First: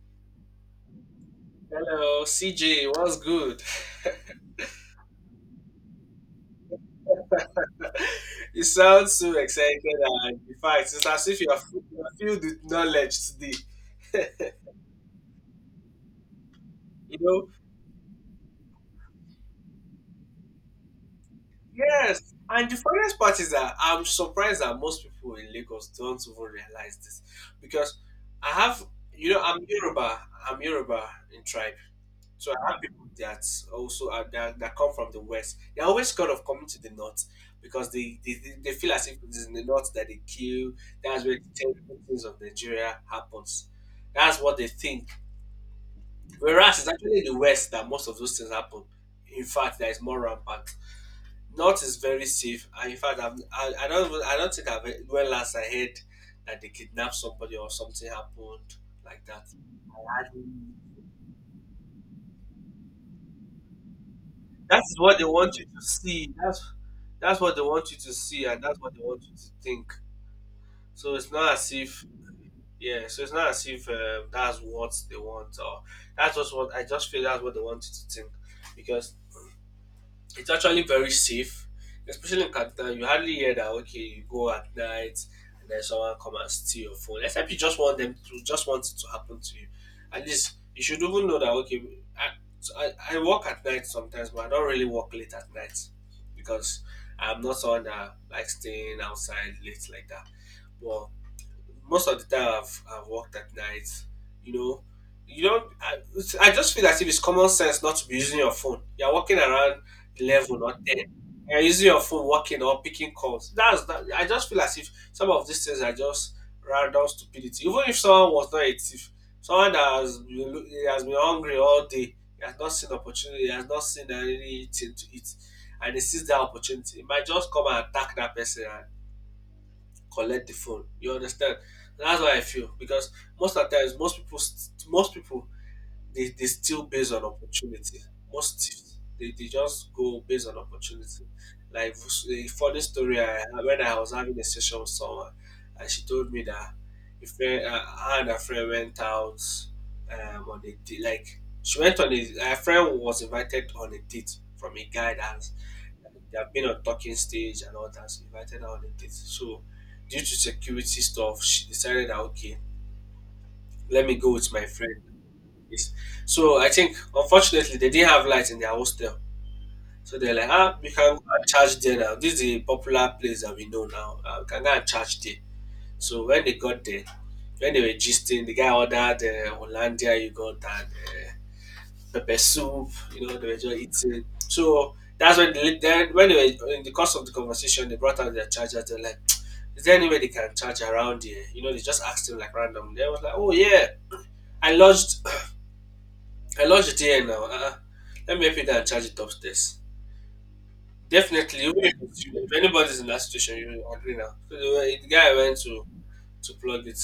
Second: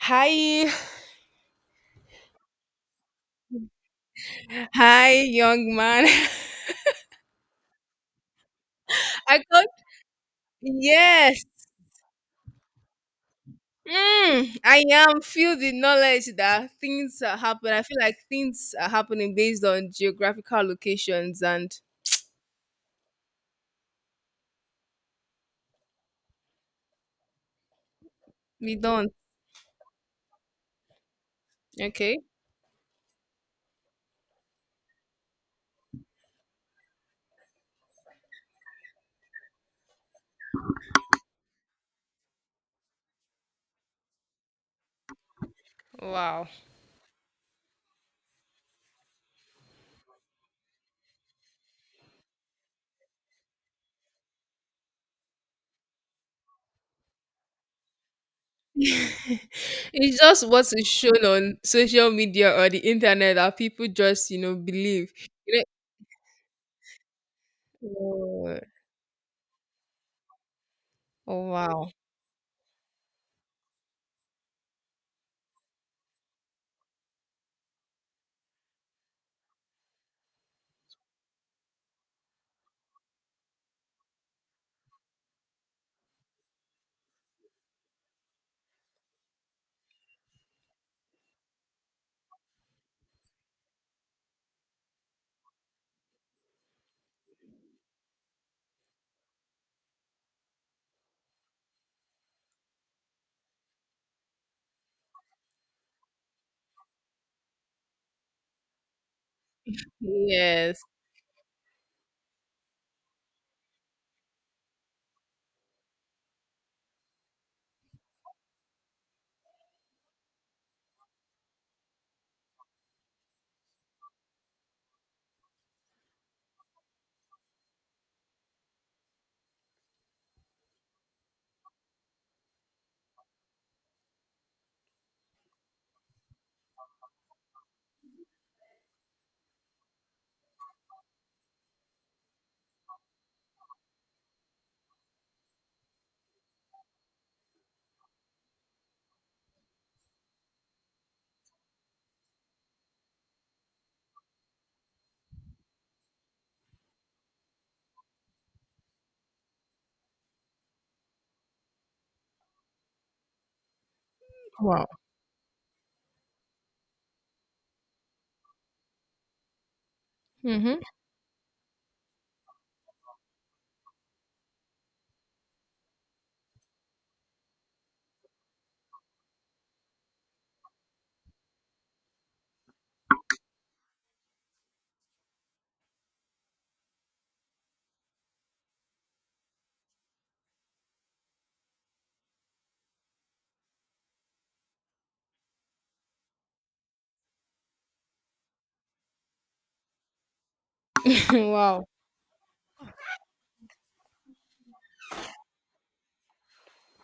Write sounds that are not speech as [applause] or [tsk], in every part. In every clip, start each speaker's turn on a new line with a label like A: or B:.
A: Hi,
B: Hello, CJ, what's good?
A: hi, young man. [laughs]
B: [laughs] You sound so
A: I got
B: excited, and in fact, it's as if
A: Yes.
B: you are filled with knowledge today. [laughs]
A: I am feel the knowledge that
B: You
A: things are
B: know,
A: happening. I feel like things are happening based on geographical locations, and
B: yes. And the funniest part is that I'm surprised that most people in Lagos don't even realize this because I
A: we
B: have,
A: don't.
B: you know, I'm Yoruba. I'm Yoruba in tribe.
A: Okay.
B: So I have people that also are, that come from the west. They're always scared of coming to the north because they feel as if it is in the north that they kill. That's where the terrible things of Nigeria happens. That's what they think.
A: Wow.
B: Whereas it's actually in the west that most of those things happen. In fact, there is more rampant. North is very safe. And in fact, I don't even- I don't think when last I heard that they kidnapped somebody or something happened
A: [laughs]
B: like that.
A: It's just what is shown on social media or the internet that people just
B: That is
A: believe.
B: what they want
A: You know-
B: you to see. That's what they want you to see, and that's what they want you to think. So it's
A: Oh,
B: not as
A: wow.
B: if yeah. So it's not as if that's what they want, or that's just what I just feel. That's what they want you to think, because it's actually very safe, especially in Canada. You hardly hear that okay, you go at night and then someone come and steal your phone. Except you just want them to just want it to happen to you. At least you should even know that okay, I, so I work at night sometimes, but I don't really work late at night because I'm not someone that likes staying outside late like that. But most of the time I've worked at night. You know, you don't. I, I just feel as if it's common sense not to be using your phone. You're walking around 11 or
A: Yes.
B: ten. You're using your phone, walking or picking calls. That's that. I just feel as if some of these things are just random stupidity. Even if someone was not a thief, someone that has he has been hungry all day, he has not seen opportunity, he has not seen anything to eat, and he sees that opportunity, he might just come and attack that person collect the phone. You understand? That's why I feel because most of the times, most people, they still based on opportunity. Most thieves, they just go based on opportunity. Like a funny story, I, when I was having a session with someone, and she told me that if friend, her and her friend went out on a date, like she went on a, her friend was invited on a date from a guy that they have been on talking stage and all that, so invited her on a date. So due to security stuff, she decided that okay, let me go with my
A: Wow.
B: friend. Yes. So I think unfortunately they didn't have light in their hostel. So they're like, ah,
A: Mm-hmm.
B: we can go and charge there now. This is a popular place that we know now. We can go and charge there. So when they got there, when they were gisting, the guy ordered Hollandia yogurt and pepper soup. You know, they were just eating. So that's when then when they were in the course of the conversation, they brought out their chargers. They're like, "Is there any way they can charge around here?" You know, they just asked him like random. They was like, "Oh yeah, I lodged, I lodged it here now. Let me help you down and charge it upstairs."
A: [laughs]
B: Definitely, even
A: Wow.
B: if, it's you, if anybody's in that situation, you will agree now. So the guy went to plug it.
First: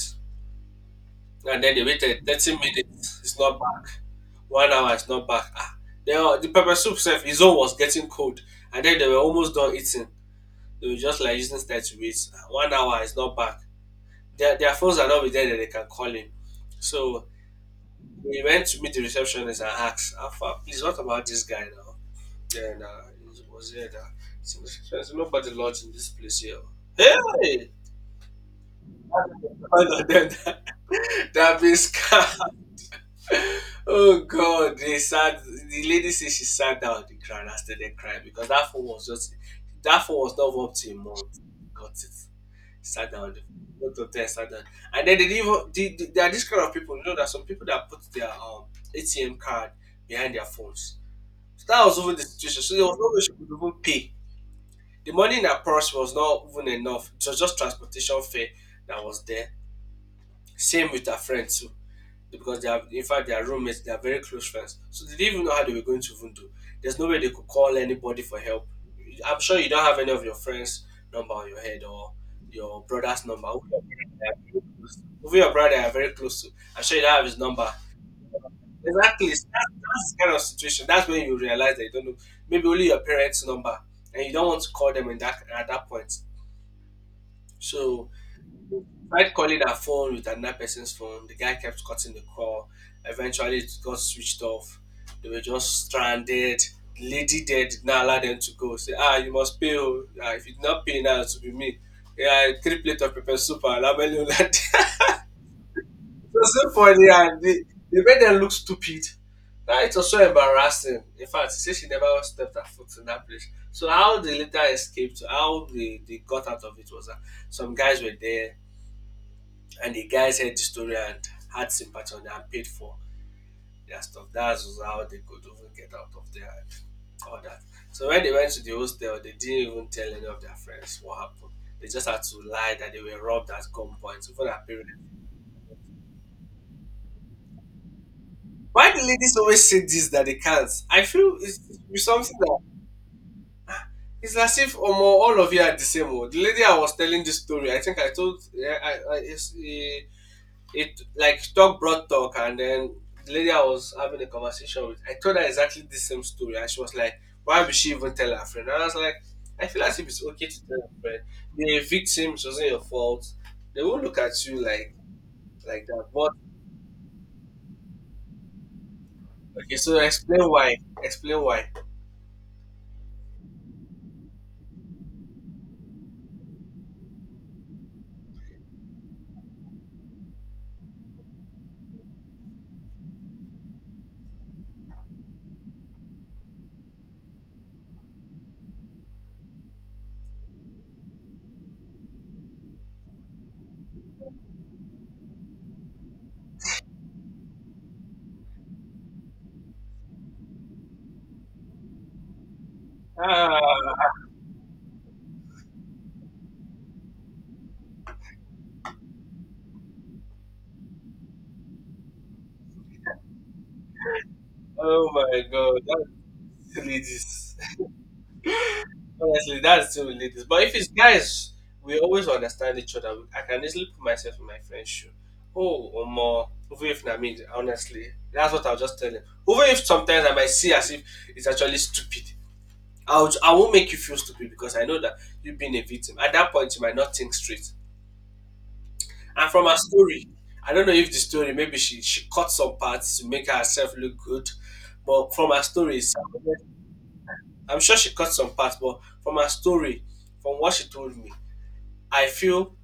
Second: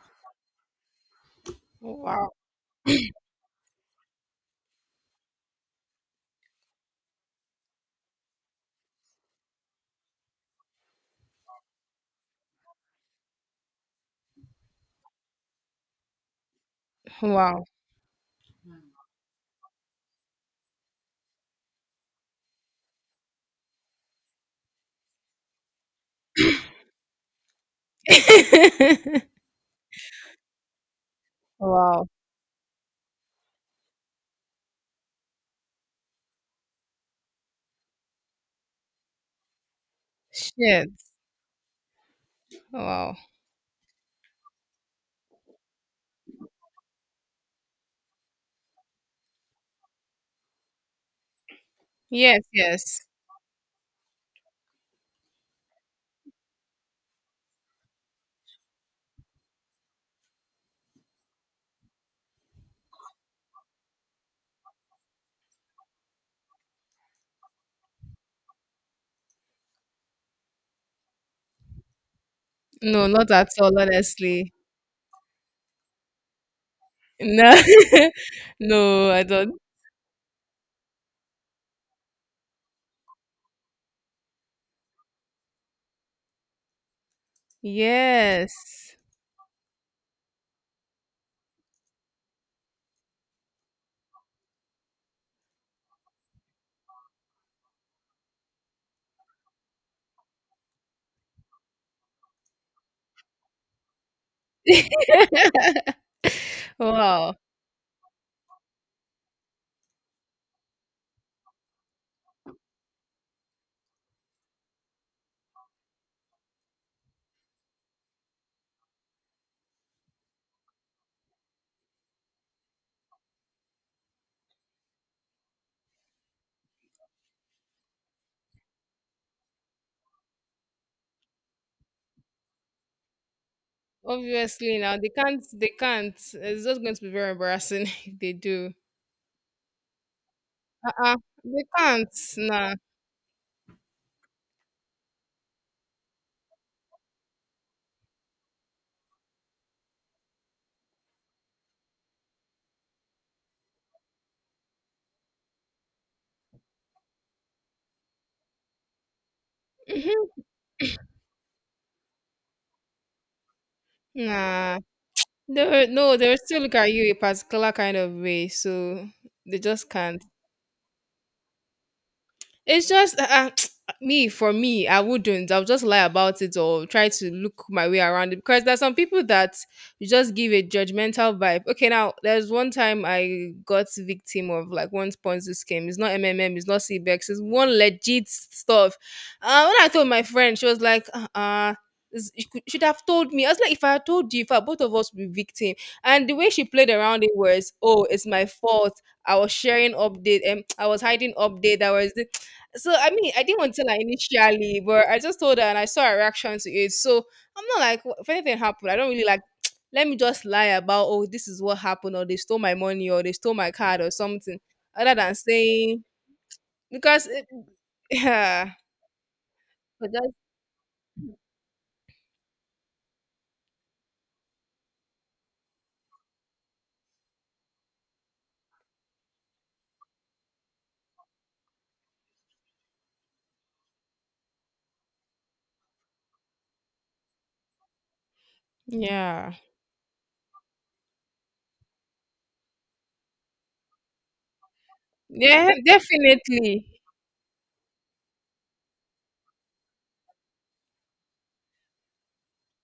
B: And then they waited
A: Wow.
B: 30 minutes, it's not back. One hour, it's not back. Ah, they all, the pepper soup self, his own was getting cold. And then they were almost done eating. They were just like using that to wait. Ah, one hour, it's not back. Their phones are not with them that they can call him. So
A: Wow.
B: we went to meet the receptionist and asked, Alpha, please, what about this guy now? Then it was here that there's nobody lodged in this place here. Hey!
A: [laughs]
B: [laughs] All of them [laughs] that being
A: Wow.
B: scammed. [laughs] Oh God, they sat. The lady said she sat down on the ground and started crying because that phone was not up to
A: Shit.
B: a month. Got it. Sat
A: Wow.
B: down on the. Went up there, sat down. And then they didn't even. There are this kind of people. You know, there are some people that put their ATM card behind their phones. So that was over the
A: Yes,
B: situation. So there was
A: yes.
B: no way she could even pay. The money in her purse was not even enough. It was just transportation fare that was there. Same with her friend too because they have in fact they are roommates, they are very close friends. So they didn't even know how they were going to even do. There's no way they could call anybody for help. I'm sure you don't have any of your friends' number on your head or your
A: No,
B: brother's
A: not
B: number.
A: at
B: Who
A: all,
B: your brother they are very
A: honestly.
B: close to. Who your brother they are very close to. I'm sure you don't have his
A: No.
B: number.
A: [laughs] No, I
B: Exactly. That's,
A: don't.
B: that's the kind of situation. That's when you realize that you don't know. Maybe only your parents' number, and you don't want to call them in that at that point. So
A: Yes.
B: tried calling her phone with another person's phone. The guy kept cutting the call. Eventually, it got switched off. They were just stranded. The lady there did not allow them to go. Say, ah, you must pay. Oh. Ah, if you did not pay now, it will be me. Yeah, three plate of pepper soup and ramen noodle." [laughs]
A: [laughs]
B: It was so funny,
A: Wow.
B: and they made them look stupid. Now it was so embarrassing. In fact, she said she never stepped her foot in that place. So how they later escaped, how they got out of it was that some guys were there and the guys heard the story and had sympathy on them and paid for their stuff. That's how they could even get out of there and all that. So when they went to the hostel, they didn't even tell any of their friends what happened. They just had to lie that they were robbed at gunpoint before their
A: Obviously
B: parents.
A: now they can't. It's just going to be very embarrassing [laughs] if they do.
B: Why do ladies always say this that they can't? I
A: Uh-uh.
B: feel
A: They
B: it's
A: can't.
B: something that
A: Nah.
B: it's as if almost all of you are the same. Oh. The lady I was telling this story, I think I told yeah, I, it like talk brought talk and then the lady I was having a conversation with, I told her exactly the same story and she was like, why would she even tell her friend? And I was like, I feel as if it's
A: Mhm.
B: okay to tell a friend. The victim it wasn't your fault. They won't look at you
A: Nah.
B: like that.
A: No, they
B: But
A: will still look at you a particular kind of way, so they
B: okay,
A: just
B: so
A: can't.
B: explain why. Explain why.
A: It's just [tsk] me for me. I wouldn't. I'll just lie about it or try to look my way around it because there's some people that you just give a judgmental vibe. Okay, now there's one time I got victim of like one Ponzi scheme. It's not MMM. It's not CBEX. It's one legit stuff. When I told my friend, she was like, should have told me. I was like, if I had told you, if I, both of us would be victim. And the way she played around it was, oh, it's my fault. I was sharing update and I was hiding update. I was So I mean, I didn't want to tell her
B: Ah,
A: initially, but I just told her and I saw her reaction to it. So I'm not like, If anything happened, I don't really like [tsk] let me just lie about, oh, this is what happened or they stole my money or they stole my card or something
B: oh
A: other than
B: my god,
A: saying
B: that
A: because it."
B: ladies.
A: [laughs] Yeah.
B: Honestly, that's still
A: But
B: with
A: that's,
B: ladies. But if it's guys, we always understand each other. I can easily put myself in my friend's shoe. Oh, or more. Even if na me, honestly, that's what I'll just tell him. Even if sometimes I might see as if it's actually stupid, I won't make you feel stupid because I know that you've been a victim. At that point, you might not think straight. And
A: yeah,
B: from her story, I don't know if the story maybe she cut some parts to make herself look good, but from her
A: yeah,
B: story, it's-
A: definitely,
B: I'm sure she cut some parts. But from her story, from what she told me, I feel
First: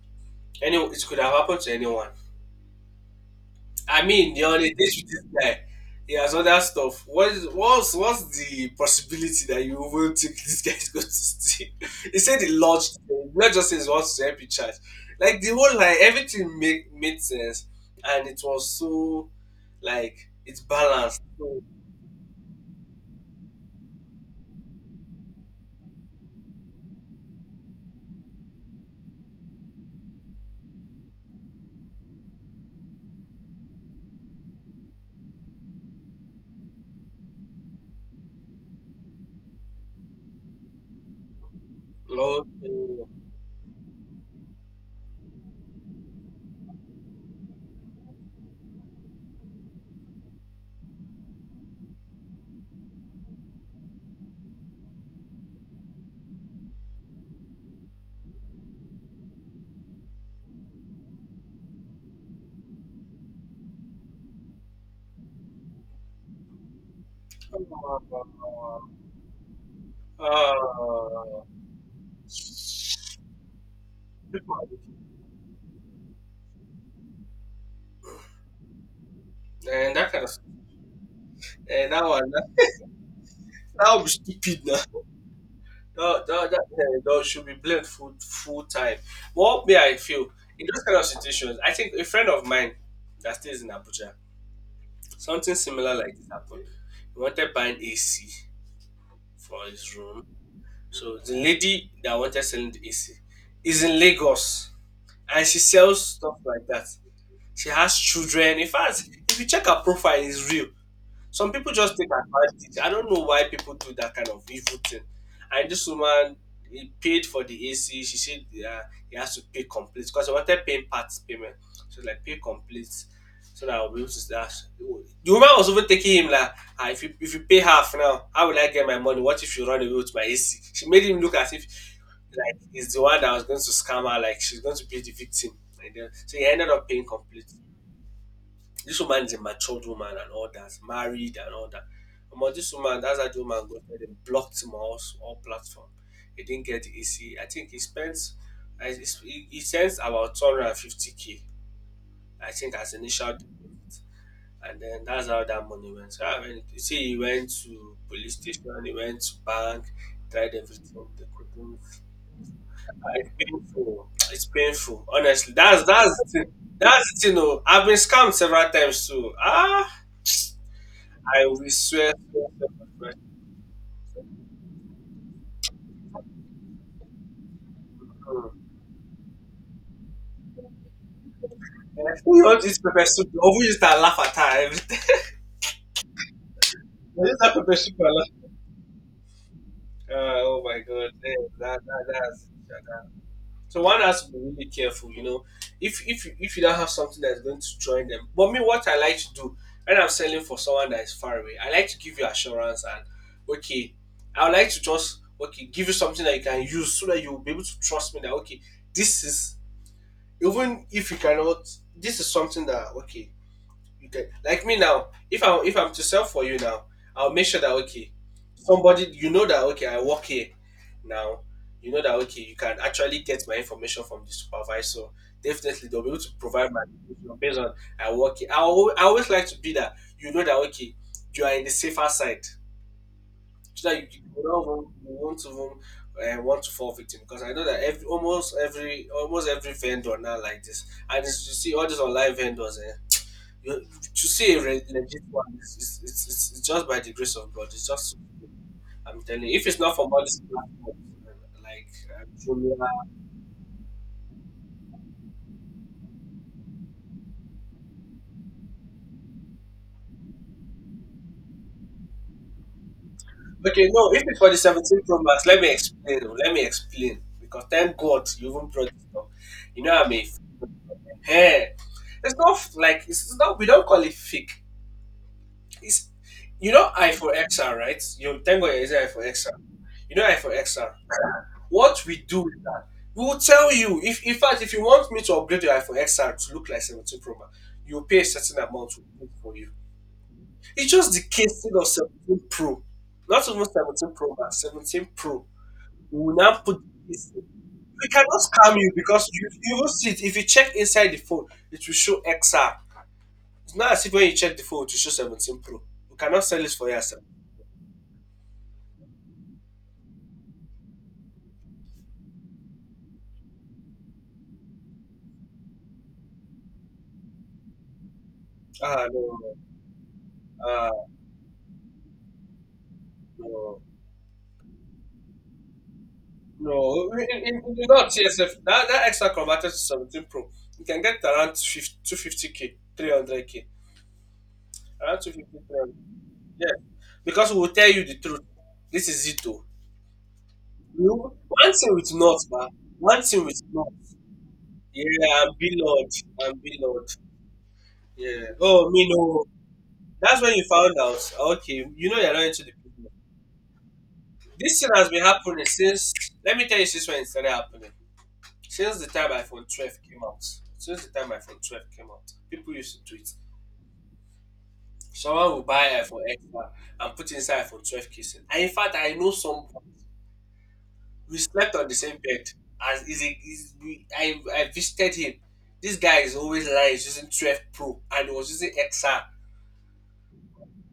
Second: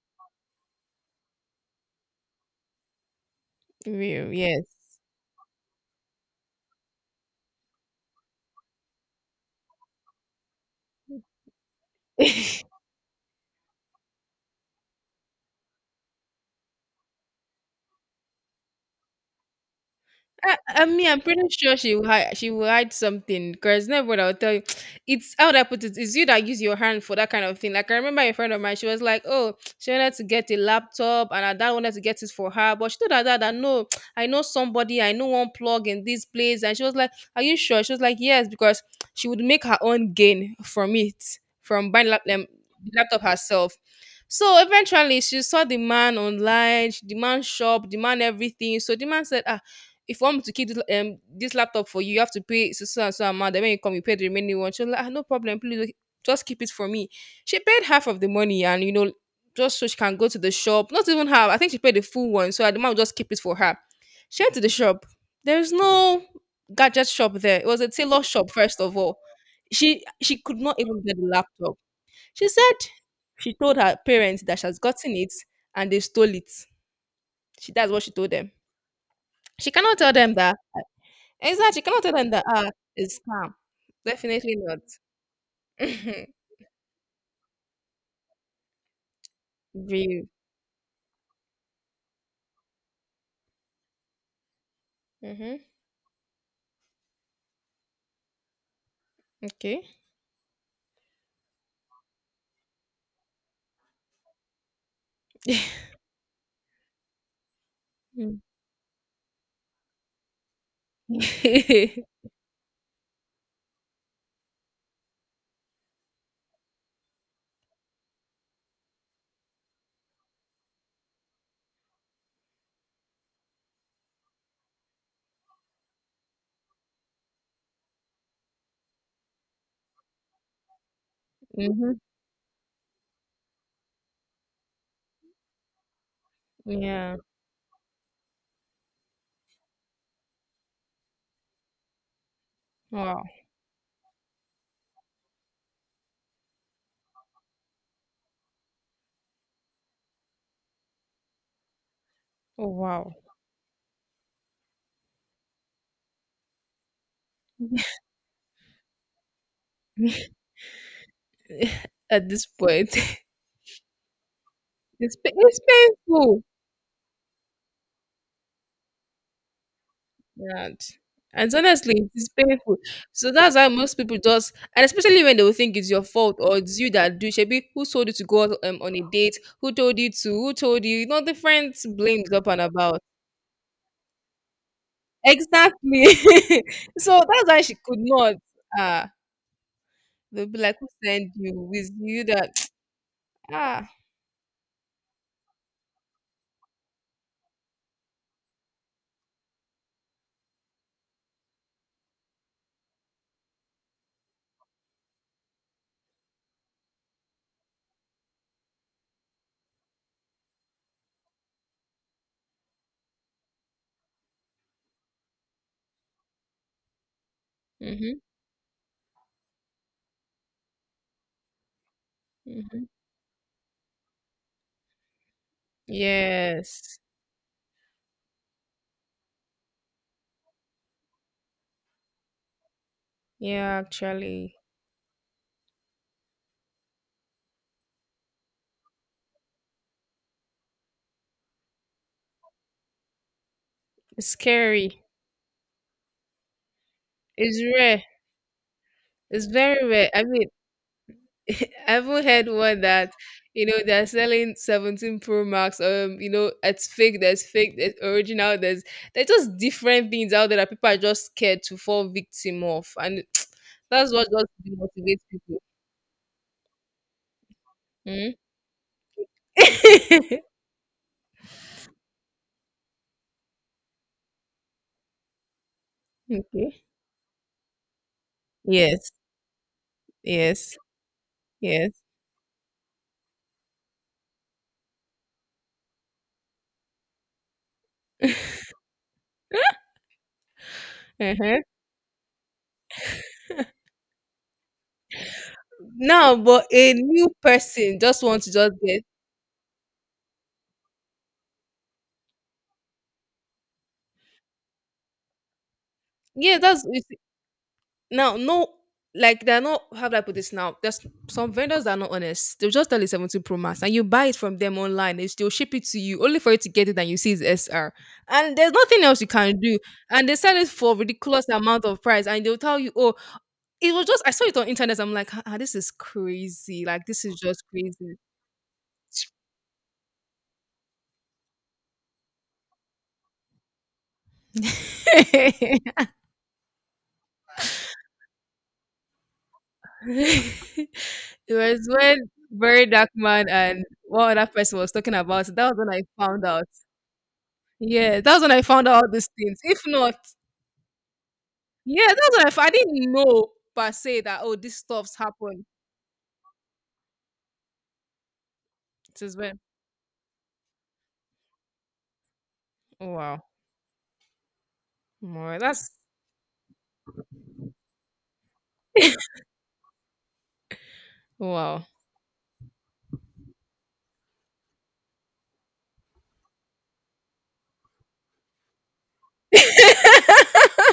B: any it could have happened to anyone. I
A: real,
B: mean, you're on
A: yes.
B: a date with this guy. He has other stuff. What is what's the possibility that you will think this guy is going to steal? [laughs] He said he
A: [laughs]
B: lodged. Not just says he wants to help you charge. Like the whole like everything make made sense, and it was so like it's
A: I mean, I'm
B: balanced.
A: pretty
B: So,
A: sure she will hide something because never would I will tell you. [tsk] It's how would I put it? It's you that use your hand for that kind of thing. Like I remember a friend of mine, she was like, "Oh, [tsk] she wanted to get a laptop, and her dad wanted to get it for her, but she told her dad that no, [tsk] I know somebody, I know one plug in this place." And she was like, "Are you sure?" She was like, "Yes," because [tsk] she would make her own gain from it, from buying
B: Lord,
A: the laptop herself. So eventually, she saw the man online, the man shop, the man everything. So the man said, "Ah, if you want me to keep this laptop for you, you have to pay so so and so amount. Then when you come, you pay the remaining one." She was like, ah, no problem, please like, just keep it for me. She paid half of the money, and just so she can go to the shop. Not even half. I think she paid the full one, so the man would just keep it for her. She went to the shop. There is no gadget shop there. It was a tailor shop, first of all. She
B: uh,
A: she could not even get the
B: uh,
A: laptop. She said she told her parents that she has gotten it and they stole it. She That's what she told them. She
B: and
A: cannot
B: that
A: tell
B: kind of
A: them that. Exactly. You
B: and
A: cannot
B: that
A: tell
B: one
A: them that
B: that,
A: it's scam.
B: that would be
A: Definitely
B: stupid
A: not.
B: now. No,
A: [laughs]
B: that should be blamed full full time. What may I feel
A: Real.
B: in those kind of situations? I think a friend of mine that stays in Abuja, something
A: Mm-hmm.
B: similar like this happened. He wanted buying AC for his
A: Okay.
B: room. So the lady that wanted selling the AC is in Lagos, and she sells stuff like that. She has
A: Mm-hmm.
B: children. In fact, if you check her profile, it's real. Some people just take advantage. I don't know why people do that kind of evil thing. And this woman, he paid for the AC. She said uh, he has to pay complete because I wanted paying parts payment. So like pay complete, so that I'll be able to start. The woman was even taking him like, ah, if you pay half now, how will I get my money? What if you run away with my AC? She made him look as if
A: [laughs]
B: like he's the one that was going to scam her, like she's going to be the victim. And then, so he ended up paying
A: Yeah.
B: complete. This woman is a matured woman and all that, married and all that. But this woman, that's
A: Wow.
B: how the woman got there. They blocked him on all platform. He didn't get the AC. I think he spends, I- he sends about 250k, I
A: Oh,
B: think, as
A: wow.
B: initial deposit. And then that's how that money went. So, I mean, you see, he went to police station, he went to bank, tried everything they couldn't.
A: [laughs] At this
B: Ah,
A: point, [laughs]
B: it's painful. It's painful. Honestly,
A: it's
B: that's the
A: painful.
B: thing. That's the thing. Oh, I've been scammed several times too. Ah.
A: And,
B: I
A: and
B: will swear,
A: honestly,
B: swear,
A: it's
B: swear,
A: painful.
B: swear.
A: So that's why most people just, and especially when they will think it's your fault or it's you that do. Shebi, who told you to go
B: Hmm.
A: out on a date? Who told you to? Who told you? Different
B: Eh,
A: blames
B: who you
A: up and
B: want this
A: about.
B: pepper soup? Or who used that laugh at her? Every time? [laughs]
A: Exactly. [laughs] So
B: Who used
A: that's
B: that
A: why she
B: pepper [laughs] soup
A: could
B: and
A: not.
B: laugh?
A: Ah, they'll be
B: Oh
A: like,
B: my
A: "Who
B: god,
A: sent
B: eh,
A: you?
B: that,
A: With
B: that,
A: you
B: that's,
A: that?" [tsk]
B: that. So
A: Ah.
B: one has to be really careful, you know. If you don't have something that's going to join them, but me, what I like to do when I'm selling for someone that is far away, I like to give you assurance and okay, I would like to just okay give you something that you can use so that you'll be able to trust me that okay, this is even if you cannot, this is something that okay. Okay, like me now, if I if I'm to sell for you now, I'll make sure that okay,
A: Mhm.
B: somebody you know that okay, I work here now. You know that okay, you can
A: Mhm.
B: actually get my information from the supervisor. Definitely, they'll be able to provide my
A: Yes.
B: information based on I work here. I always like to be that you know that okay, you are in the safer side,
A: Yeah.
B: so that
A: Actually,
B: you won't even want to fall victim. Because I know that every almost every almost every vendor now like this, and it's, you see all these online vendors. Eh, you- to
A: it's
B: see a
A: scary.
B: legit one is it's just by the grace of
A: It's
B: God. It's
A: rare.
B: just I'm telling
A: It's
B: you, if it's
A: very
B: not for
A: rare.
B: all
A: I
B: these
A: mean,
B: platforms
A: [laughs]
B: like
A: I haven't heard one
B: Jumia,
A: that they're selling 17 Pro Max. It's fake. There's fake. There's original. There's just different things out there that people are just scared to fall victim of, and
B: okay,
A: [tsk]
B: no,
A: that's
B: if
A: what
B: it's
A: just
B: for the 17 Pro
A: demotivates
B: Max,
A: people.
B: let me explain. Oh, let me explain because thank God
A: Hmm?
B: you even brought this up. You know what I mean?
A: [laughs]
B: Hey, it's not f- like it's not. We don't call it fake. It's you
A: Okay.
B: know I for XR, right? You thank God it's I
A: Yes.
B: for XR. You know I for
A: Yes.
B: XR.
A: Yes.
B: What we do is that we will tell you if in fact if you want me to upgrade your iPhone XR to look like 17 Pro Max, you pay a certain
A: [laughs]
B: amount to do it for you. It's just the
A: Uh-huh.
B: casing of 17 Pro, not even 17 Pro Max, 17 Pro. We will
A: Now,
B: now
A: but
B: put
A: a new
B: this.
A: person
B: We
A: just
B: cannot
A: wants to just
B: scam you
A: get,
B: because you will see it. If you check inside the phone, it will show XR. It's not as if when you check the phone, it will show 17 Pro. We cannot
A: yeah.
B: sell it
A: That's
B: for you
A: You
B: as
A: see, now no, like they're not, how do I put this now? There's some vendors that are not honest. They'll just tell you 17 Pro Max and you buy it from them online. They still ship it to you only for you to get it and you see it's SR. And there's nothing
B: ah
A: else you
B: no,
A: can do. And they sell it for
B: ah
A: ridiculous amount of price and they'll tell you, oh,
B: no.
A: it was just I saw it on internet. I'm like, this is crazy. Like
B: No,
A: this is
B: in, in,
A: just
B: in the not
A: crazy.
B: TSF, that extra converted to 17 Pro, you can get around two 50, 250k, 300k,
A: [laughs]
B: around 250, 300.
A: It
B: Yeah, because we will tell you the truth. This is it, though. You, one
A: was
B: thing with
A: when
B: not, man.
A: Barry
B: One thing
A: Duckman
B: with
A: and
B: not.
A: one other person was talking
B: Yeah,
A: about
B: I'm
A: it. That was when I
B: Lord.
A: found
B: I'm
A: out.
B: Lord.
A: Yeah, that was
B: Yeah.
A: when I found
B: Oh,
A: out
B: me
A: all these
B: no.
A: things. If not,
B: That's when you found out. Okay,
A: yeah,
B: you
A: that
B: know you're
A: was
B: not
A: when
B: into
A: I
B: the business.
A: didn't know per se that oh these
B: This thing has
A: stuffs
B: been happening
A: happen.
B: since. Let me tell you, since when it started happening. Since the
A: It
B: time
A: is when,
B: iPhone 12 came out, since the time iPhone 12 came out, people used to do it.
A: wow,
B: Someone
A: wow,
B: will buy
A: that's
B: iPhone X R and put inside iPhone 12 casing. And in fact, I know someone. We slept
A: wow.
B: on the same bed. As is a, is we, I visited him. This guy is always lying. He's using 12 Pro and he was using XR.
A: [laughs]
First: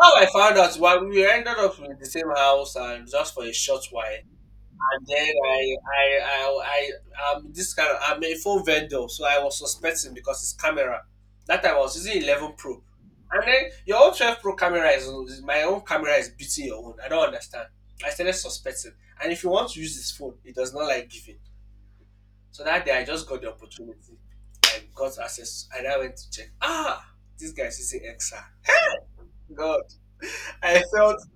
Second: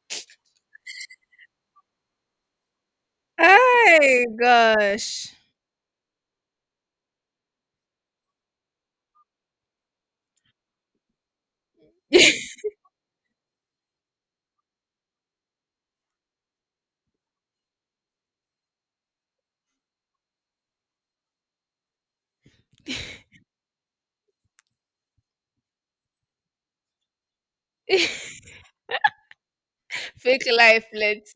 B: How I found out, well, we ended up in the same house and just for a short while.
A: Hey
B: And then
A: gosh.
B: this kind of, I'm a phone vendor, so I was suspecting because it's camera. That time I was using
A: [laughs]
B: 11 Pro, and then your own 12 Pro camera my own camera is beating your own. I don't understand. I started suspecting, and if you want to use this phone, it does not like giving. So that day I just got the opportunity, and got access, and I went to check. Ah, this guy using XR. God,
A: Fake
B: [laughs] I
A: life,
B: felt
A: let's.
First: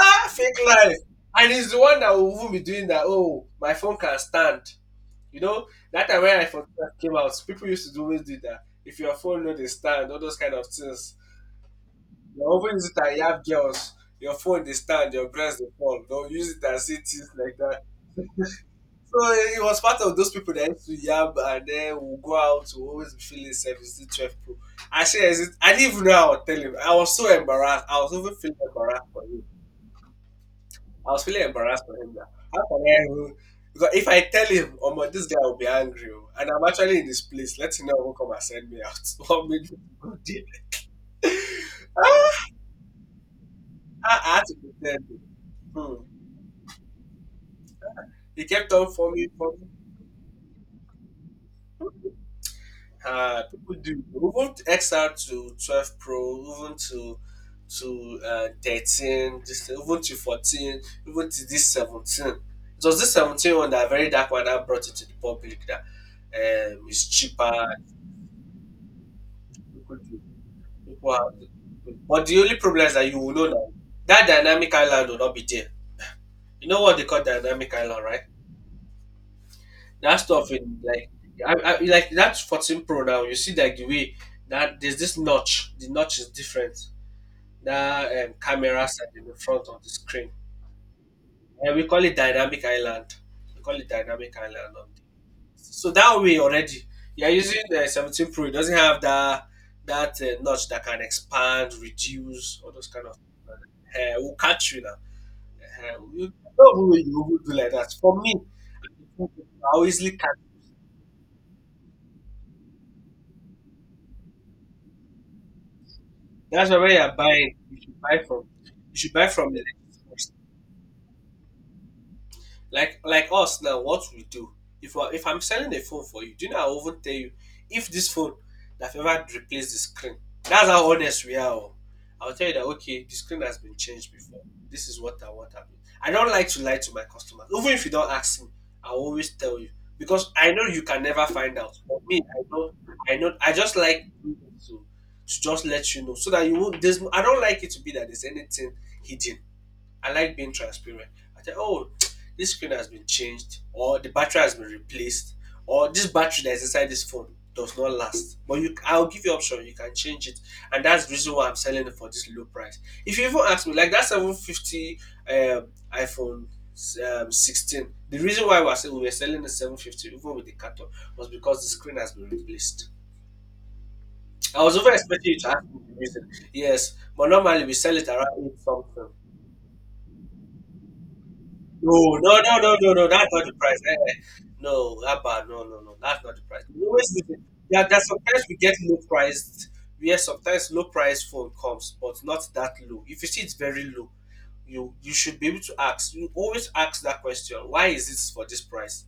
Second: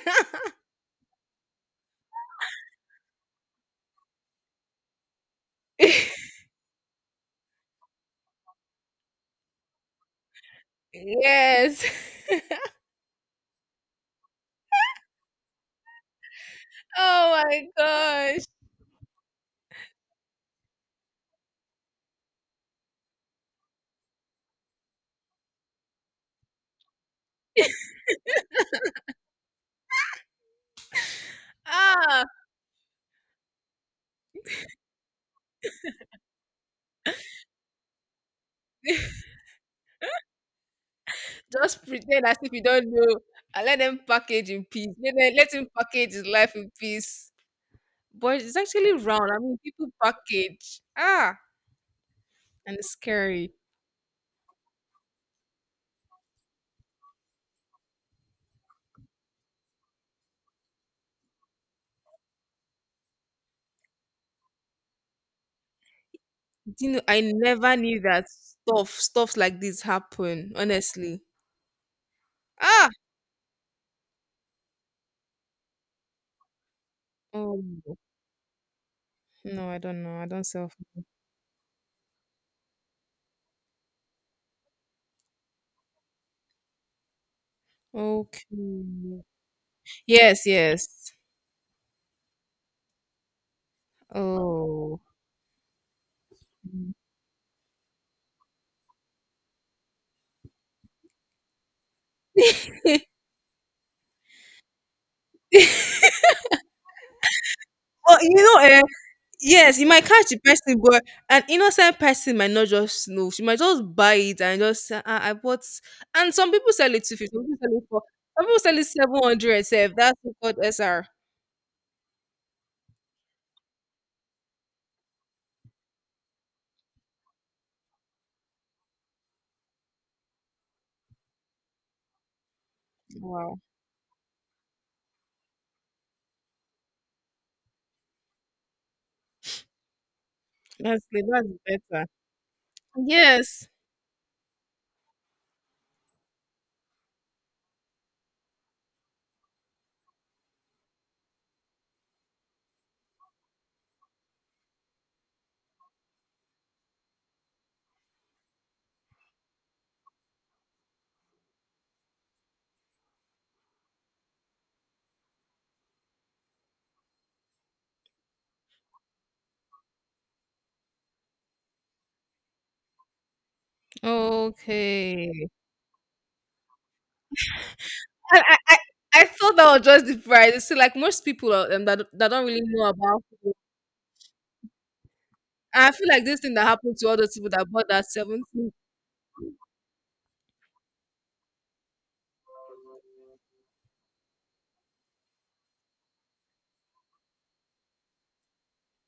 B: ah fake life, and he's the one that will even be doing that. Oh, my phone can stand. You know, that time when I for came out, people used to always do that. If your phone no dey stand, all those kind of
A: [laughs]
B: things.
A: Yes.
B: You
A: [laughs]
B: often use it and you have girls, your phone dey stand, your breast dey fall. Don't use it and say things
A: Oh
B: like
A: my
B: that.
A: gosh.
B: So it was part of those people that used to yab and then will go out to always be feeling service to 12 pro. I say, I didn't even know I would tell him. I was so embarrassed. I was even feeling embarrassed for him. I was feeling embarrassed for him.
A: Ah.
B: That how can I? Because if I tell him, oh my, this guy will be angry, oh, and I'm actually in this place, let him know who come and send me out. [laughs] What made you go there?
A: Just
B: [laughs]
A: pretend as
B: Ah,
A: if you don't know and let them
B: I had
A: package
B: to
A: in peace.
B: pretend.
A: Let him
B: Hmm.
A: package his life in peace. But
B: He
A: it's
B: kept on
A: actually round. I mean,
B: forming.
A: people package. Ah, and it's scary.
B: People do. Even XR to 12 Pro, even to 13, this, even to 14, even to this 17. It was this 17 one that very dark one that brought it to the public that
A: Do you know,
B: is
A: I
B: cheaper.
A: never knew that stuffs like this happen, honestly.
B: Wow. But the only problem
A: Ah,
B: is that you will know that that dynamic island will not be there. You know what they call
A: oh,
B: dynamic island, right?
A: no, I don't
B: That
A: know. I don't
B: stuff
A: self.
B: in like like that's 14 Pro now. You see like the way that there's this notch. The notch is different. That camera side
A: Okay.
B: in the front of the screen.
A: Yes, yes.
B: And we call it dynamic island. We call it dynamic island.
A: Oh.
B: So that way already, you're using the 17 Pro. It doesn't have that notch that can expand, reduce, all those
A: [laughs]
B: kind of things. Will catch you now. You don't know you will do like that.
A: Well,
B: For me, I
A: yes,
B: will
A: you might
B: easily
A: catch
B: catch.
A: the person, but an innocent person might not just know. She might just buy it and just say, ah, I bought. And some
B: That's
A: people
B: why when
A: sell it
B: you're
A: 250. Some
B: buying,
A: people sell
B: you
A: it
B: should
A: for.
B: buy from.
A: Some people
B: You
A: sell it
B: should
A: seven
B: buy from the.
A: hundred. Self. That's so called SR.
B: Like us now, what we do. If I, if I'm selling a phone for you, do you know I will even tell you if this phone that I've ever replaced the screen. That's how honest we are. Oh, I'll tell you that okay, the screen has
A: Wow,
B: been changed before. This is what I want. I mean, I don't like to lie to my customers. Even if you don't ask me, I will always tell you. Because I know you can
A: that's
B: never find out.
A: that's
B: For
A: better.
B: me, I know I
A: Yes.
B: just like to just let you know so that you won't. There's, I don't like it to be that there's anything hidden. I like being transparent. I say, oh, [tsk] this screen has been changed, or the battery has been replaced, or this battery that's inside this phone does not last. But you, I'll give you option. You can change it, and that's the reason why I'm selling it for this low price. If you even ask me, like that 750 um, iPhone 16, the reason why we were selling the 750 even with the cutter was because the screen has been replaced. I was over expecting you
A: Okay.
B: to ask me the reason. Yes, but normally we sell it around
A: I, I
B: eight
A: I
B: something.
A: I thought that was just the price. So, like most people that
B: No,
A: that
B: no,
A: don't
B: no,
A: really
B: no,
A: know
B: no, no.
A: about,
B: That's not the price. Eh. No, Abba, no, no,
A: I
B: no.
A: feel
B: That's
A: like
B: not
A: this
B: the
A: thing
B: price.
A: that
B: We
A: happened to
B: always
A: all those
B: lose it.
A: people that
B: Yeah,
A: bought
B: that
A: that
B: sometimes we
A: 17.
B: get low priced. Yes, sometimes low price phone comes, but not that low. If you see it's very low, you should be able to ask. You always ask that question. Why is this for this price?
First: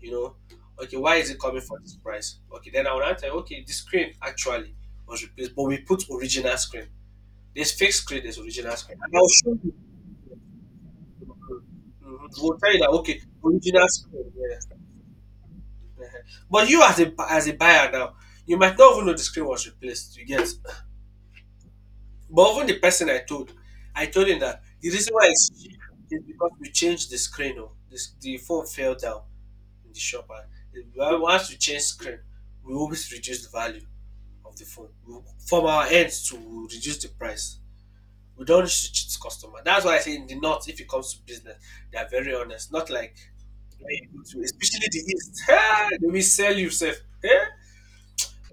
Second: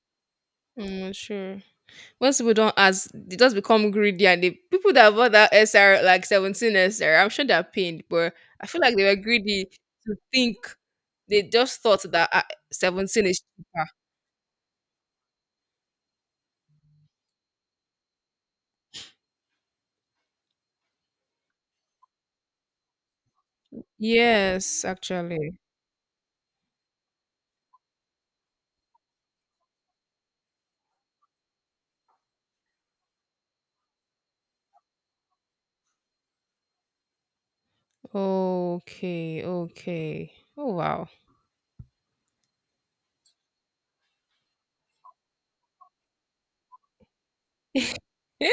B: You know, okay,
A: Mm,
B: why is it
A: sure.
B: coming for this price?
A: Once people
B: Okay,
A: don't
B: then I would
A: ask,
B: answer.
A: they just
B: Okay, the
A: become
B: screen
A: greedy, and the
B: actually
A: people that
B: was
A: bought that
B: replaced, but we
A: SR
B: put
A: like
B: original
A: 17
B: screen.
A: SR, I'm sure they're
B: There's fake
A: pained,
B: screen,
A: but
B: there's
A: I
B: original
A: feel like
B: screen,
A: they
B: and
A: were
B: I'll show
A: greedy
B: you.
A: to think they just thought
B: Mhm.
A: that
B: We'll tell you that okay,
A: 17 is cheaper.
B: original screen. Yeah. But you as a buyer now, you might not even know the screen was replaced. You get, but even the person I told him that
A: Yes,
B: the reason why it's
A: actually.
B: cheap is because we changed the screen. Oh, this the phone fell down in the shop, and well, once we change screen, we always reduce the value of the phone. We, from our end to reduce the price. We don't wish to cheat
A: Okay,
B: customer. That's why I say in
A: okay.
B: the north,
A: Oh
B: if it
A: wow.
B: comes to business, they are very honest. Not like especially the east. [laughs] They will sell you, sef. Eh?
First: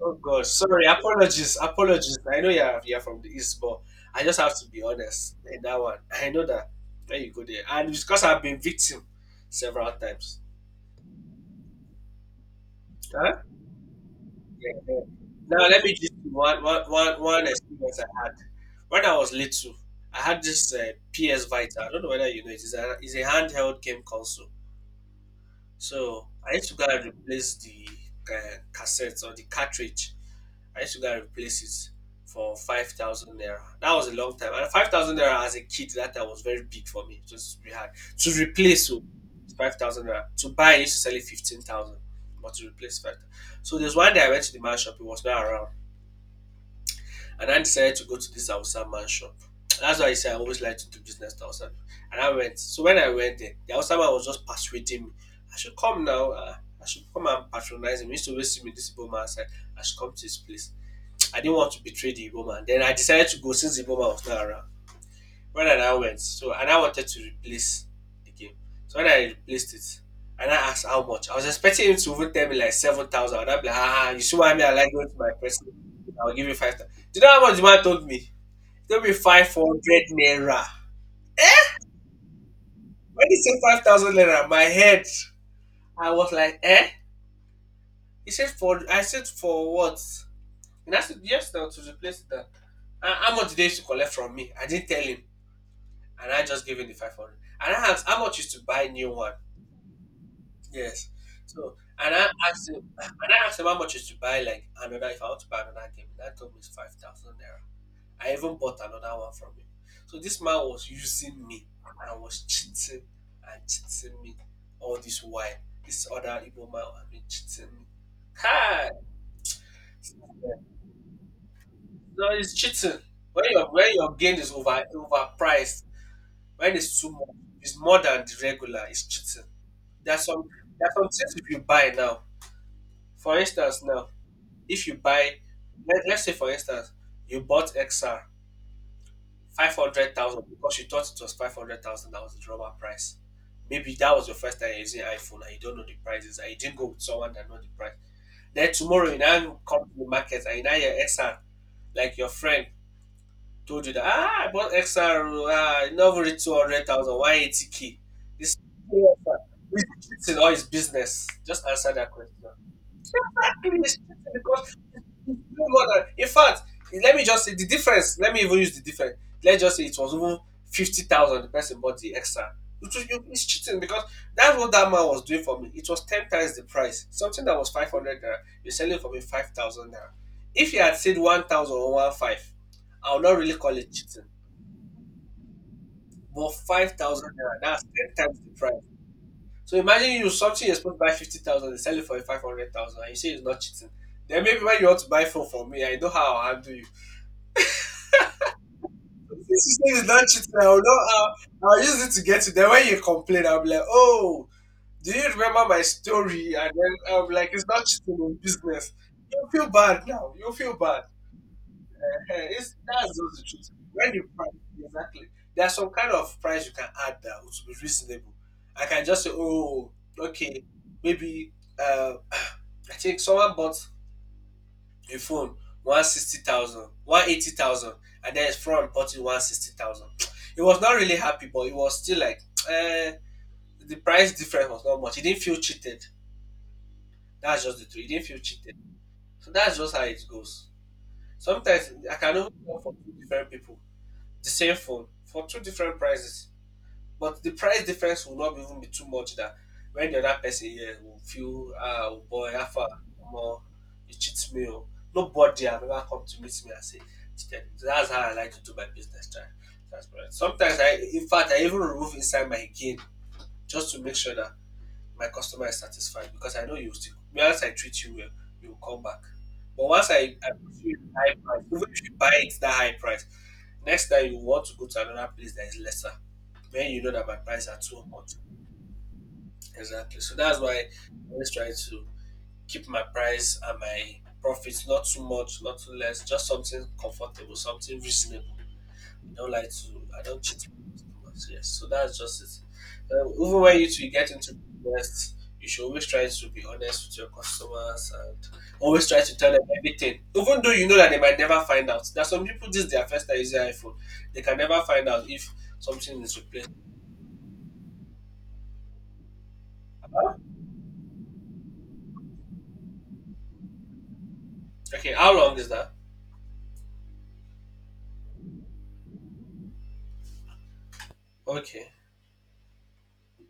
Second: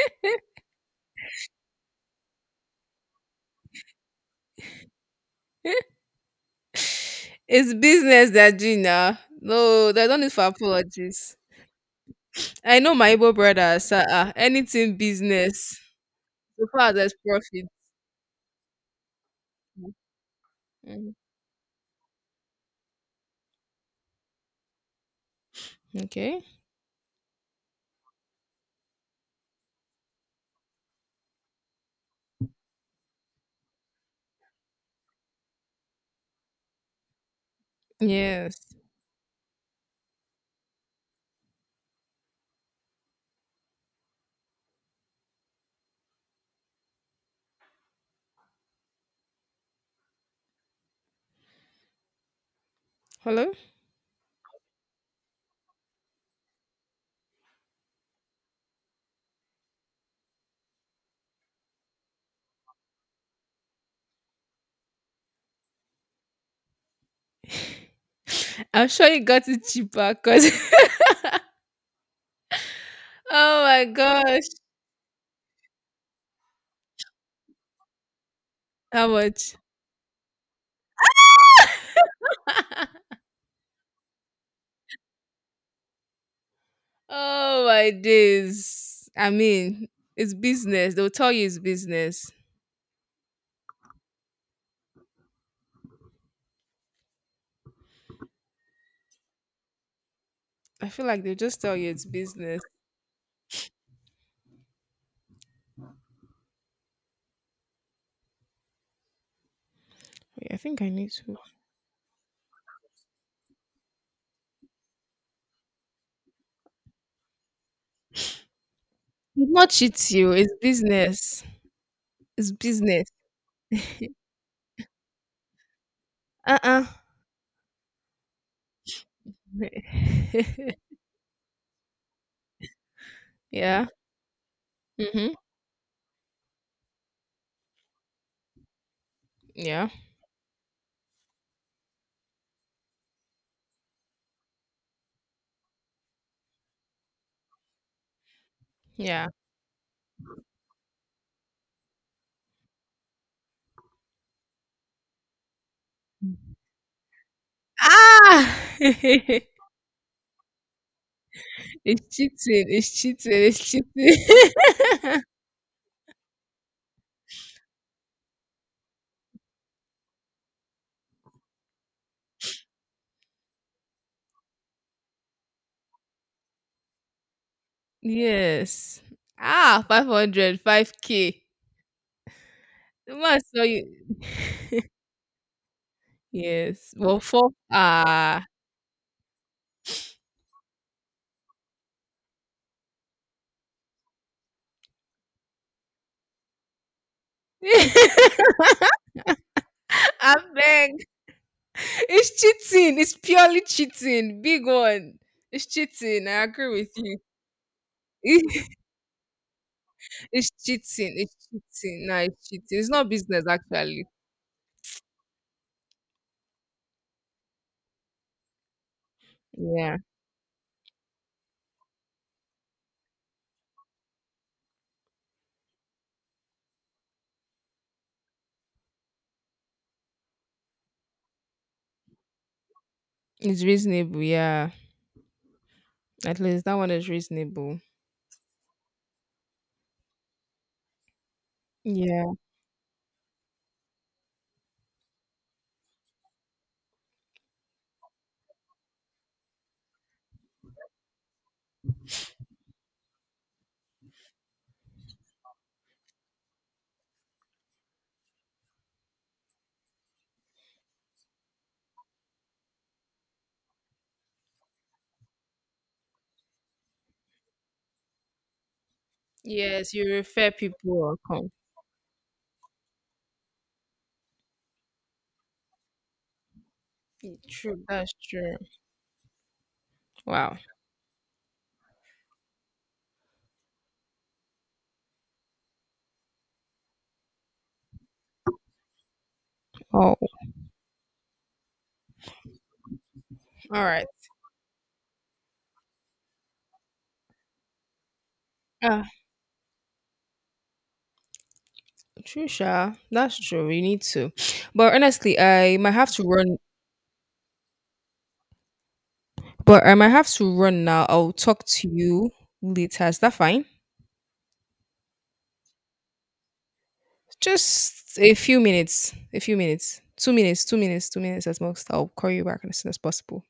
B: Oh God, sorry. Apologies, apologies. I know you're from the east, but I just have to be honest in that one. I know that when you go there,
A: It's
B: and it's because
A: business
B: I've
A: they're
B: been
A: doing
B: victim
A: now.
B: several
A: No, they don't need
B: times.
A: for apologies. I know my Igbo
B: Huh?
A: brothers,
B: Yeah.
A: anything
B: Yeah. Now
A: business,
B: let me just one
A: so
B: one
A: far as there's
B: one one
A: profit.
B: experience I had when I was little. I had this
A: Mhm.
B: PS Vita. I don't know whether you know it. It's a handheld game console. So
A: Okay.
B: I used to go and replace the cassette or the cartridge. I used to go and replace it for 5,000 naira. That was a long time. And 5,000 naira as a kid that time was very big for me. It was very hard to
A: Yes.
B: replace. Oh, 5,000 naira to buy. I used to sell it 15,000, but to replace five. So there's one day I went to the man shop. It was not around, and I decided to go to this Hausa man shop. That's why I say I always like to do business to Hausa. And I went. So when I went there,
A: Hello?
B: the Hausa man was just persuading me. I should come now. I should come and patronize him. He used to always see me this Igbo man outside. I should come to his place. I didn't want to betray the Igbo man. Then I decided to go since the Igbo man was not around. When I went, so and I wanted to replace the game.
A: [laughs] I'm
B: So when
A: sure you
B: I
A: got it
B: replaced it,
A: cheaper
B: and
A: because
B: I asked
A: [laughs]
B: how much, I was expecting him to even tell me like 7,000. And I'd
A: oh
B: be like,
A: my
B: ah, you see
A: gosh.
B: why me? I like going to my person. I'll give you 5,000. Do you know how much the man told me? He told
A: How
B: me five
A: much?
B: hundred naira. Eh? When he said 5,000 naira, my head, I was like, eh?
A: Oh my
B: He said for, I
A: days.
B: said
A: I
B: for
A: mean,
B: what?
A: it's
B: And
A: business.
B: I
A: They'll
B: said
A: tell you
B: yes
A: it's
B: now to replace
A: business.
B: that. "Ah, how much did they used to collect from me? I didn't tell him. And I just gave him the 500. And I asked how much is to buy new one.
A: I feel
B: Yes.
A: like they'll just
B: So
A: tell you it's
B: and I
A: business.
B: asked him and I asked him how much is to buy like another if I want to buy another game. That told me it's 5,000 naira. I even bought another one from him. So this
A: Wait,
B: man
A: I think I
B: was
A: need to.
B: using me and was cheating and cheating me all this while. This other Igbo man has been cheating me. Hi!
A: Did not cheat you. It's business.
B: No,
A: It's
B: it's cheating.
A: business.
B: When your gain is overpriced, when
A: Uh.
B: it's too much, it's more than the regular, it's cheating. There's some
A: [laughs]
B: there's some things if you buy now. For instance,
A: Yeah.
B: now if you buy,
A: Mm-hmm.
B: let's say for instance, you bought XR five
A: Yeah.
B: hundred thousand because you thought it was 500,000 that was the normal price. Maybe that was your first time using iPhone and you don't know the prices and you didn't go with someone that know the price. Then tomorrow you
A: Yeah.
B: now come to the market and you now hear XR like your friend told you that ah I bought XR oh, ah it never reach 200,000 why 80K. This
A: Ah!
B: is
A: [laughs] It's
B: cheating or is business. Just
A: cheating.
B: answer that question.
A: It's cheating. It's
B: Give me the strength because
A: cheating.
B: it's doing in fact, let me just say the difference. Let me even use the difference. Let's just say it was even 50,000. The person bought the extra. It's cheating because that's what that man was doing for me. It was ten times the price. Something that was five
A: [laughs]
B: hundred naira, you're selling
A: Yes.
B: for me five
A: Ah,
B: thousand
A: five
B: naira.
A: hundred,
B: If you
A: five
B: had said
A: k
B: 1,000 or one five, I
A: The
B: would not
A: man
B: really
A: saw
B: call
A: you.
B: it cheating. But five
A: Yes. Well,
B: thousand
A: four.
B: naira, that's ten times
A: Ah.
B: the price. So imagine you something you're supposed to buy 50,000, they sell it for 500,000, and you say it's not cheating. Then maybe when you want to buy phone for me, I know how I'll handle you.
A: [laughs]
B: If you say it's not
A: I
B: cheating, I will know
A: beg.
B: how I'll use it to
A: It's
B: get you. Then when
A: cheating.
B: you
A: It's
B: complain,
A: purely
B: I'll be like,
A: cheating.
B: oh,
A: Big
B: do
A: one.
B: you remember
A: It's
B: my
A: cheating. I
B: story?
A: agree
B: And
A: with
B: then
A: you.
B: I'm like, it's not cheating in
A: [laughs]
B: business. You feel bad now.
A: It's
B: You feel bad.
A: cheating. It's cheating. No,
B: Eh,
A: it's
B: it's,
A: cheating. It's
B: that's
A: not
B: just the
A: business
B: truth.
A: actually.
B: When you price, exactly. There's some kind of price you can add that would be reasonable. I can just say, oh,
A: Yeah.
B: okay, maybe uh, [clears throat] [sighs] I think someone bought a phone 160,000, 180,000, and then his friend bought it 160,000. [tsk] He was not really happy, but it was still like uh,
A: It's
B: the
A: reasonable,
B: price difference
A: yeah.
B: was not much. He didn't feel cheated.
A: At least that one is
B: That's just
A: reasonable.
B: the truth. He didn't feel cheated. So that's just how it goes. Sometimes I
A: Yeah.
B: can even go for two different people the same phone for two different prices. But the price difference will not even be too much that when the other person here will feel, ah, oh boy, how far more you cheat me. Oh. Nobody have ever come to meet me and say, "Chiken, that's how I like to do my business. Try. That's right. Sometimes I, in fact, I even remove inside my gain just to make sure that my customer is satisfied because I know you still, once I treat you well, you will come back. But
A: Yes,
B: once
A: you
B: I
A: refer
B: put
A: people
B: you in
A: or
B: high
A: come.
B: price, even if you buy it that high price, next time you want to go to another place that is lesser, when you know that
A: Yeah,
B: my price are
A: true,
B: too
A: that's
B: much.
A: true.
B: Exactly. So
A: Wow.
B: that's why I always try to keep my price and my profits not too much, not too less, just something comfortable, something reasonable. I don't like to.
A: Oh.
B: I don't cheat too. Yes, so that's just it. Even when
A: All
B: you
A: right.
B: two get into business, you should always try to be honest with your customers and
A: Ah,
B: always try to tell them everything, even though you know that they might never find out. There are some
A: true,
B: people this is
A: Sha.
B: their first time
A: That's
B: using
A: true. We
B: iPhone,
A: need to.
B: they can never
A: But
B: find out
A: honestly,
B: if something is replaced.
A: I might have to run now. I'll talk to you later. Is that fine?
B: Okay, how long is that?
A: Just a few minutes. A few minutes. 2 minutes, 2 minutes, 2 minutes at
B: Okay.
A: most. I'll call you back as soon as possible.